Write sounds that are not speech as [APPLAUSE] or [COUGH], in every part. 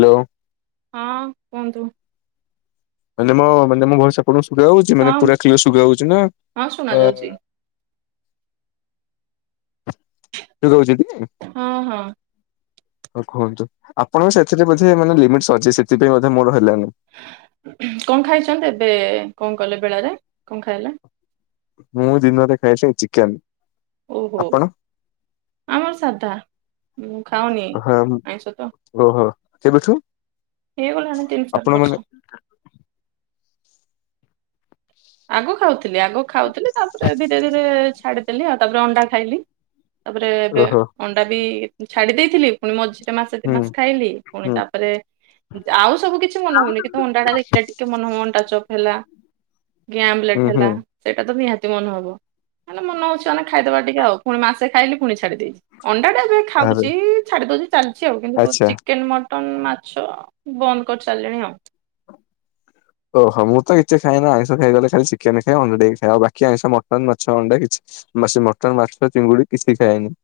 Hello. ହଁ କୁହନ୍ତୁ। ମାନେ ମୋ ମାନେ ମୋ ଭଏସ ସେପଟକୁ ଶୁଭା ଯାଉଛି ହଁ ମାନେ ପୁରା କ୍ଲିୟର ଶୁଭା ଯାଉଛି ନା ହଁ ଶୁଣା ଅ ଯାଉଛି [UNINTELLIGIBLE] ହଁ ହଁ। ହଉ କୁହନ୍ତୁ ଆପଣ ସେଥିରେ ବୋଧେ ମାନେ ଲିମିଟସ ଅଛି ସେଥିପାଇଁ ବୋଧେ ମୋର ହେଲାନି। କଣ ଖାଇଛନ୍ତି ଏବେ କଣ କଲେ ବେଳାରେ କଣ ଖାଇଲେ? ମୁଁ ଦିନରେ ଖାଇଛି ଚିକେନ୍। ଓହୋ ଆମର ସାଧା। ହୁଁ ଖାଉନି ହଁ ଆଇଁଷ ତ। ଓହୋ କେବେଠୁ ହେଇଗଲାଣି ତିନି ଆପଣ ଚାରି ମାନେ ବର୍ଷ। ଆଗ ଖାଉଥିଲି ଆଗ ଖାଉଥିଲି ତାପରେ ଧୀରେ ଧୀରେ ଛାଡିଦେଲି ଆଉ ତାପରେ ଅଣ୍ଡା ଖାଇଲି। ତାପରେ ଏବେ ଓହୋ ଅଣ୍ଡା ବି ଉ ଛାଡି ଦେଇଥିଲି। ପୁଣି ମଝିରେ ମାସେ ଦି ହୁଁ ମାସେ ଖାଇଲି ପୁଣି ହୁଁ ତାପରେ ଆଉ ସବୁ କିଛି ମନେ ହଉନି କିନ୍ତୁ ଅଣ୍ଡାଟା ଦେଖିଲେ ଟିକେ ମନ ହୁ ଅଣ୍ଡା ଚପ୍ ହେଲା। କି ଆମଲେଟ୍ ହୁଁ ହେଲା। ହୁଁ ସେଇଟା ତ ନିହାତି ମନ ହବ ମାନେ ମନ ହଉଛି ମାନେ ଖାଇଦବା ଟିକେ ଆଉ ପୁଣି ମାସେ ଖାଇଲି ପୁଣି ଛାଡି ଦେଇଛି। ଅଣ୍ଡା ଟା ଏବେ ଆରେ ଖାଉଛି ଛାଡି ଦଉଛି ଚାଲିଛି ଆଉ କିନ୍ତୁ ଆଚ୍ଛା। ଚିକେନ ମ ଟନ ମାଛ ବନ୍ଦ କରି ସାରିଲିଣି ଆଉ। ଓହୋ ମୁଁ ତ କିଛି ଖାଏନା ଆଇଁଷ ଖାଏ କହିଲେ ଖାଲି ଚିକେନ ଖାଏ ଅଣ୍ଡା ଟିକେ ଖାଏ। ଆଉ ବାକି ଆଇଁଷ ମଟନ୍ ମାଛ ଅଣ୍ଡା କିଛି ମା ସେ ମଟନ୍ ମାଛ ଚିଙ୍ଗୁଡି କିଛି ଖାଏନି।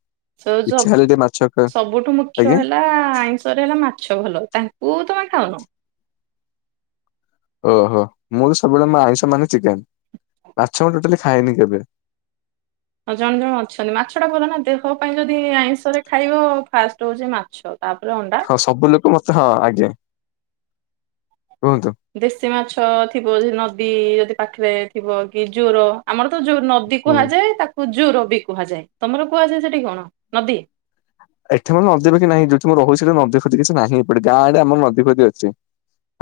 ଯୋଉ ଇଚ୍ଛା ହେଲେ ସବୁ ଟିକେ ମାଛ ଖା ସବୁଠୁ ମୁଖ୍ୟ ଆଜ୍ଞା ହେଲା ଆଇଁଷରେ ହେଲା ମାଛ ମାଛ ଭଲ ତାଙ୍କୁ ତମେ ଖାଉନ। ଓହୋ ମୁଁ ତ ସବୁବେଳେ ମୋ ଆଇଁଷ ମାନେ ଚିକେନ ମାଛ ମୁଁ ଟୋଟାଲି ଖାଏନି କେବେ। ହଁ ଜଣେ ଜଣେ ଅଛନ୍ତି ମାଛ ଟା ଭଲ ନା ଦେହ ପାଇଁ ଯଦି ଆଇଁଷରେ ଖାଇବ ଫାଷ୍ଟ ହଉଛି ମାଛ। ତାପରେ ଅଣ୍ଡା। ହଁ ସବୁ ଲୋକ ମତ ହଁ ଆଜ୍ଞା କୁହନ୍ତୁ। ଦେଶୀ ମାଛ ଥିବ ଯଦି ନଦୀ ଯଦି ପାଖରେ ଥିବ କି ଜୋର ଆମର ତ ଜୋର ନଦୀ ହୁଁ। କୁହାଯାଏ ତାକୁ ଜୁର ବି କୁହାଯାଏ। ତମର କୁହାଯାଏ ସେଠି କଣ ନଦୀ? ଏଠି ମୋର ନଦୀଫଦି ନାହିଁ ଯୋଉଠୀ ମୁଁ ରହୁଛି ସେଠି ନଦୀଫଦି କିଛି ନାହିଁ ଏପଟେ ଗାଁରେ ଆମର ନଦୀଫଦି ଅଛି।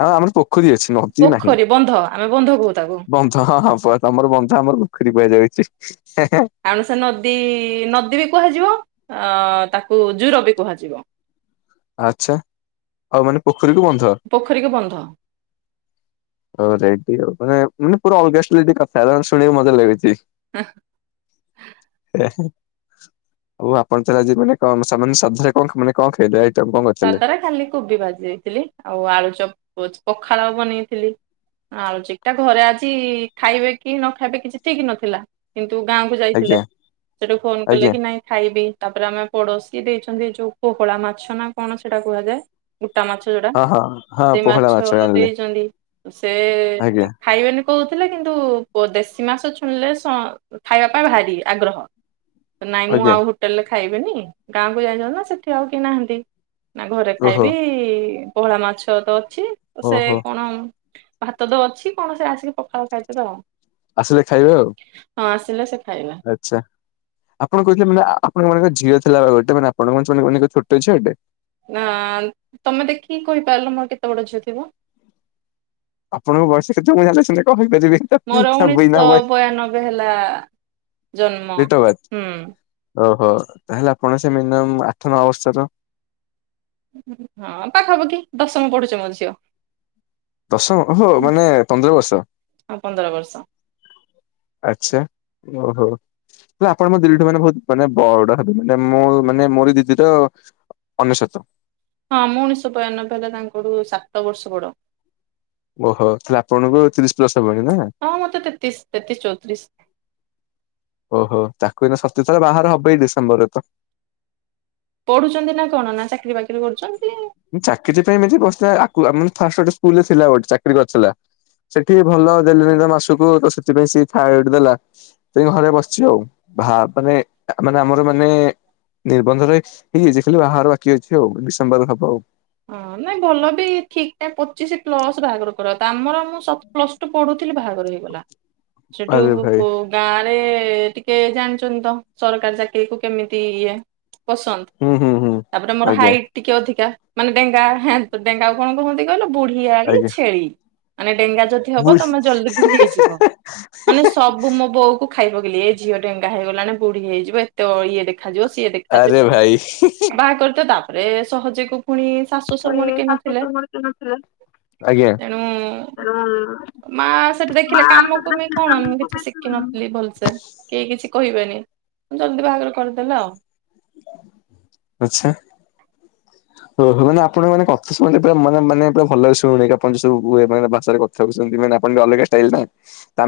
ହଁ ଆମର ପୋଖରୀ ଅଛି ନଦୀ ନାହିଁ ପୋଖରୀ ବନ୍ଧ ଆମେ ବନ୍ଧ କହୁ ତାକୁ ବମ ହଁ ହଁ ହବ ତମର ବନ୍ଧ ଆମର ପୋଖରୀ କୁହାଯାଉଛି ଯେ ହେ ହେ। ଆଣୁ ସେ ନଦୀ ନଦୀ ବି କୁହାଯିବ ଆ ତାକୁ ଜୁର ବି କୁହାଯିବ। ଆଚ୍ଛା ଆଉ ମାନେ ପୋଖରୀକୁ ବନ୍ଧ। ପୋଖରୀକୁ ବନ୍ଧ। [INAUDIBLE] ଓହୋ ମାନେ ମାନେ ପୁରା ଅଲଗା ଶୁଣିବାକୁ ମଜା ଲାଗୁଛି। ହୂ। ଏହେ। ଆଉ ଆପଣ ତାହାଲେ ଆଜି ମାନେ କଣ ସ ମାନେ ଶ୍ରଦ୍ଧାରେ କଣ ମାନେ କଣ ଖାଇଲେ ଆ ସଧାରେ ଖାଲି କୋବି ଭାଜି ଦେଇଥିଲି। ଆଉ ଆଳୁ ଚ ପଖାଳ ବନେଇଥିଲି ଆଳୁଚିକଟା ଘରେ ଆଜି ଖାଇବେ କି ନ ଖାଇବେ କିଛି ଠିକ ନଥିଲା କିନ୍ତୁ ଗାଁ କୁ ଆଜ୍ଞା ଯାଇଥିଲେ ସେଠୁ ଫୋନ କଲେ ଆଜ୍ଞା କି ନାଇଁ ଖାଇବି ତାପରେ ଆମେ ପଡୋଶୀ ଦେଇଛନ୍ତି ଯୋଉ ପୋହଳା ମାଛ ନା କଣ ସେଇଟା କୁହାଯାଏ ଗୋଟା ମାଛ ଯୋଉଟା। ହଁ ହଁ ହଁ ସେଇ ପୋହଳା ମାଛ ଆଣିଲେ ଦେଇଛନ୍ତି ସେ ଆଜ୍ଞା ଖାଇବେନି କହୁଥିଲେ କିନ୍ତୁ ପ ଦେଶୀ ମାସ ଶୁଣିଲେ ଖାଇବା ପାଇଁ ଭାରି ଆଗ୍ରହ। ନାଇଁ ମୁଁ ଆଜ୍ଞା ଆଉ ହୋଟେଲରେ ଖାଇବିନି ଗାଁକୁ ଯାଇଚନ୍ତୀ ତ ସେଠି ଆଉ କେହି ନାହାନ୍ତି। ନା ଘରେ ଓହୋ ଖାଇବି ପୋହଳା ମାଛ ତ ଅଛି ସେ ଓହୋ। କଣ ଭାତ ଦ ଅଛି କଣ ସେ ଆସିକି ପଖାଳ ଖାଇଦେବେ ଆଉ। ଆସିଲେ ଖାଇବେ ଆଉ। ହଁ ଆସିଲେ ସେ ଖାଇବା। ଆଚ୍ଛା ଆପଣ କହୁଥିଲେ ମାନେ ଆପଣଙ୍କ ମାନେ ଝିଅ ଥିଲା ଗୋଟେ ମାନେ ଆପଣଙ୍କ ଝିଅ କଣ ଛୋଟ ଝିଅଟେ? ନା ତମେ ଦେଖିକି କହିପାରିଲ ମୋର କେତେ ବଡ ଝିଅ ଥିବ। ଆପଣଙ୍କୁ ବୟସ କେତେ ମୁଁ ଜାଣିଲେ ସିନା କହିପାରିବି। ମୋର ତ ଉଣେଇଶ ବିନା ଶହ ବୟ ବୟାନବେ ହେଲା ଜନ୍ମ ଡେଟ୍ ଅଫ୍ ବାର୍ଥ ହୁଁ। ଓହୋ ତାହେଲେ ଆପଣ ସେ ମିନିମମ ଆଠ ନଅ ବର୍ଷର। ହଁ ପାଖାପାଖି ଦଶମ ପଢୁଛି ମୋ ଝିଅ। ଦଶମ ହୋ ମାନେ ପନ୍ଦର ବର୍ଷ। ହଁ ପନ୍ଦର ବର୍ଷ ଆଚ୍ଛା ଓହୋ। ହେ ଆପଣ ମୋ ଦିଦିଠୁ ମାନେ ବହୁତ ମାନେ ବଡ ହେବେ ମାନେ ମୁଁ ମାନେ ମୋରି ଦିଦ ତ ଅ ଅନେଶତ। ହଁ ମୁଁ ଉଣେଇଶହ ବୟାନବେ ହେଲା ତାଙ୍କଠୁ ସାତ ବର୍ଷ ବଡ। ଓହୋ ତାହାଲେ ଆପଣଙ୍କୁ ତିରିଶ ପ୍ଲସ ହବଣି ନା। ହଁ ମତେ ତେତିଶ ତେତିଶ ଚଉତିରିଶ। ଓହୋ ତାକୁ ଏଇନା ସତେଇଶ ତାର ବାହାଘର ହବ ଏଇ ଡିସେମ୍ବର ରେ ତ। ପଢୁଛନ୍ତି ନା କଣ ନା ଚାକିରି ବାକିରି କରୁଛନ୍ତି? ଚାକିରି ପାଇଁ ଏମିତି ବସିିଥିଲା ଆକୁ ମାନେ ଫାଷ୍ଟ ଗୋଟେ ସ୍କୁଲରେ ଥିଲା ଗୋଟେ ଚାକିରି କରିଥିଲା। ସେଠି ଭଲ ଦେଲେନି ତ ମାସୁକୁ ତ ସେଥିପାଇଁ ସେ ଥାଇରଏଡ ଦେଲା। ସେଇ ଘରେ ବସିଛି ଆଉ ଭା ମାନେ ମାନେ ଆମର ମାନେ। ନିର୍ବନ୍ଧରେ ହେଇଯାଇଛି ଖାଲି ବାହାଘର ବାକି ଅଛି ହଉ ଡିସେମ୍ବର ହବ ଆଉ। ହଁ ନାଇଁ ଭଲ ବି ଠିକ ଠାକ୍ ପଚିଶ। ପ୍ଲସ ବାହାଘର କର ତା ଆମର ମୁଁ ସତ ପ୍ଲସ ଟୁ ପଢୁଥିଲି ବାହାଘର ହେଇଗଲା। ସେଠୁ ଆରେ ଉ ଭାଇ ବୁ। ଗାଁ ରେ ଟିକେ ଜାଣିଛନ୍ତି ତ ସରକାର ଚାକିରି କୁ କେମିତି ଇଏ। ପସନ୍ଦ ହୁଁ ହୁଁ ହୁଁ ତାପରେ ମୋର ଆଜ୍ଞା ହାଇଟ ଟିକେ ଅଧିକା ମାନେ ଡେଙ୍ଗା ହେ ତ ଡେଙ୍ଗା। ଆପଣ କୁହନ୍ତି ଗହିଲ ବୁଢିଆଳି ଆଜ୍ଞା ଛେଳି ମାନେ ଡେଙ୍ଗା ଯଦି। ହବ ବୁଝ ତମେ ଜଲଦି ବୁଢି ହେଇଆସିବ ମାନେ ସବୁ। ଆବୁ ମୋ ବୋଉକୁ ଖାଇବଗଲି ଏ ଝିଅ ଡେଙ୍ଗାହେଇ ଗଲାଣି ବୁଢୀ ହେଇଯିବ ଏତେ ଇଏ। ଦେଖାଯିବ ସିଏ ଆରେ ଦେଖାଯିବ ଭାଇ। ବାହା କରିଥିବ ତାପରେ ସହଜକୁ। ପୁଣି ଶାଶୁ ଶ ପୁଣି ମରେ କି ଶାଶୁ ନଥିଲେ। ଶଶୁର କେହି ନଥିଲେ। ଆଜ୍ଞା। ତେଣୁ ତେଣୁ ମା ସେଠୁ ମା ଦେଖିଲେ କାମକୁ ବି କଣ ମୁଁ କିଛି ଶିଖି ଖୀ ନଥିଲି ଭଲସେ କେହି କିଛି କହିବେନି ଜଲଦି ବାହାଘର କରିଦେଲା ଆଉ। ଆଛା ଓ ହୋ ମାନେ ଆପଣ ମାନେ କଥା ସୁଭୂନେଇ ପୁରା ମାନେ ମାନେ ପୁର ଭଲରେ ଶୁଣେ କିପଣ ସବୁ ମେ ଭାଷାରେ ସବୁ ସେମିତି ମାନେ ଆପଣଙ୍କ ଅଲଗା ଷ୍ଟାଇଲ ନା। ତା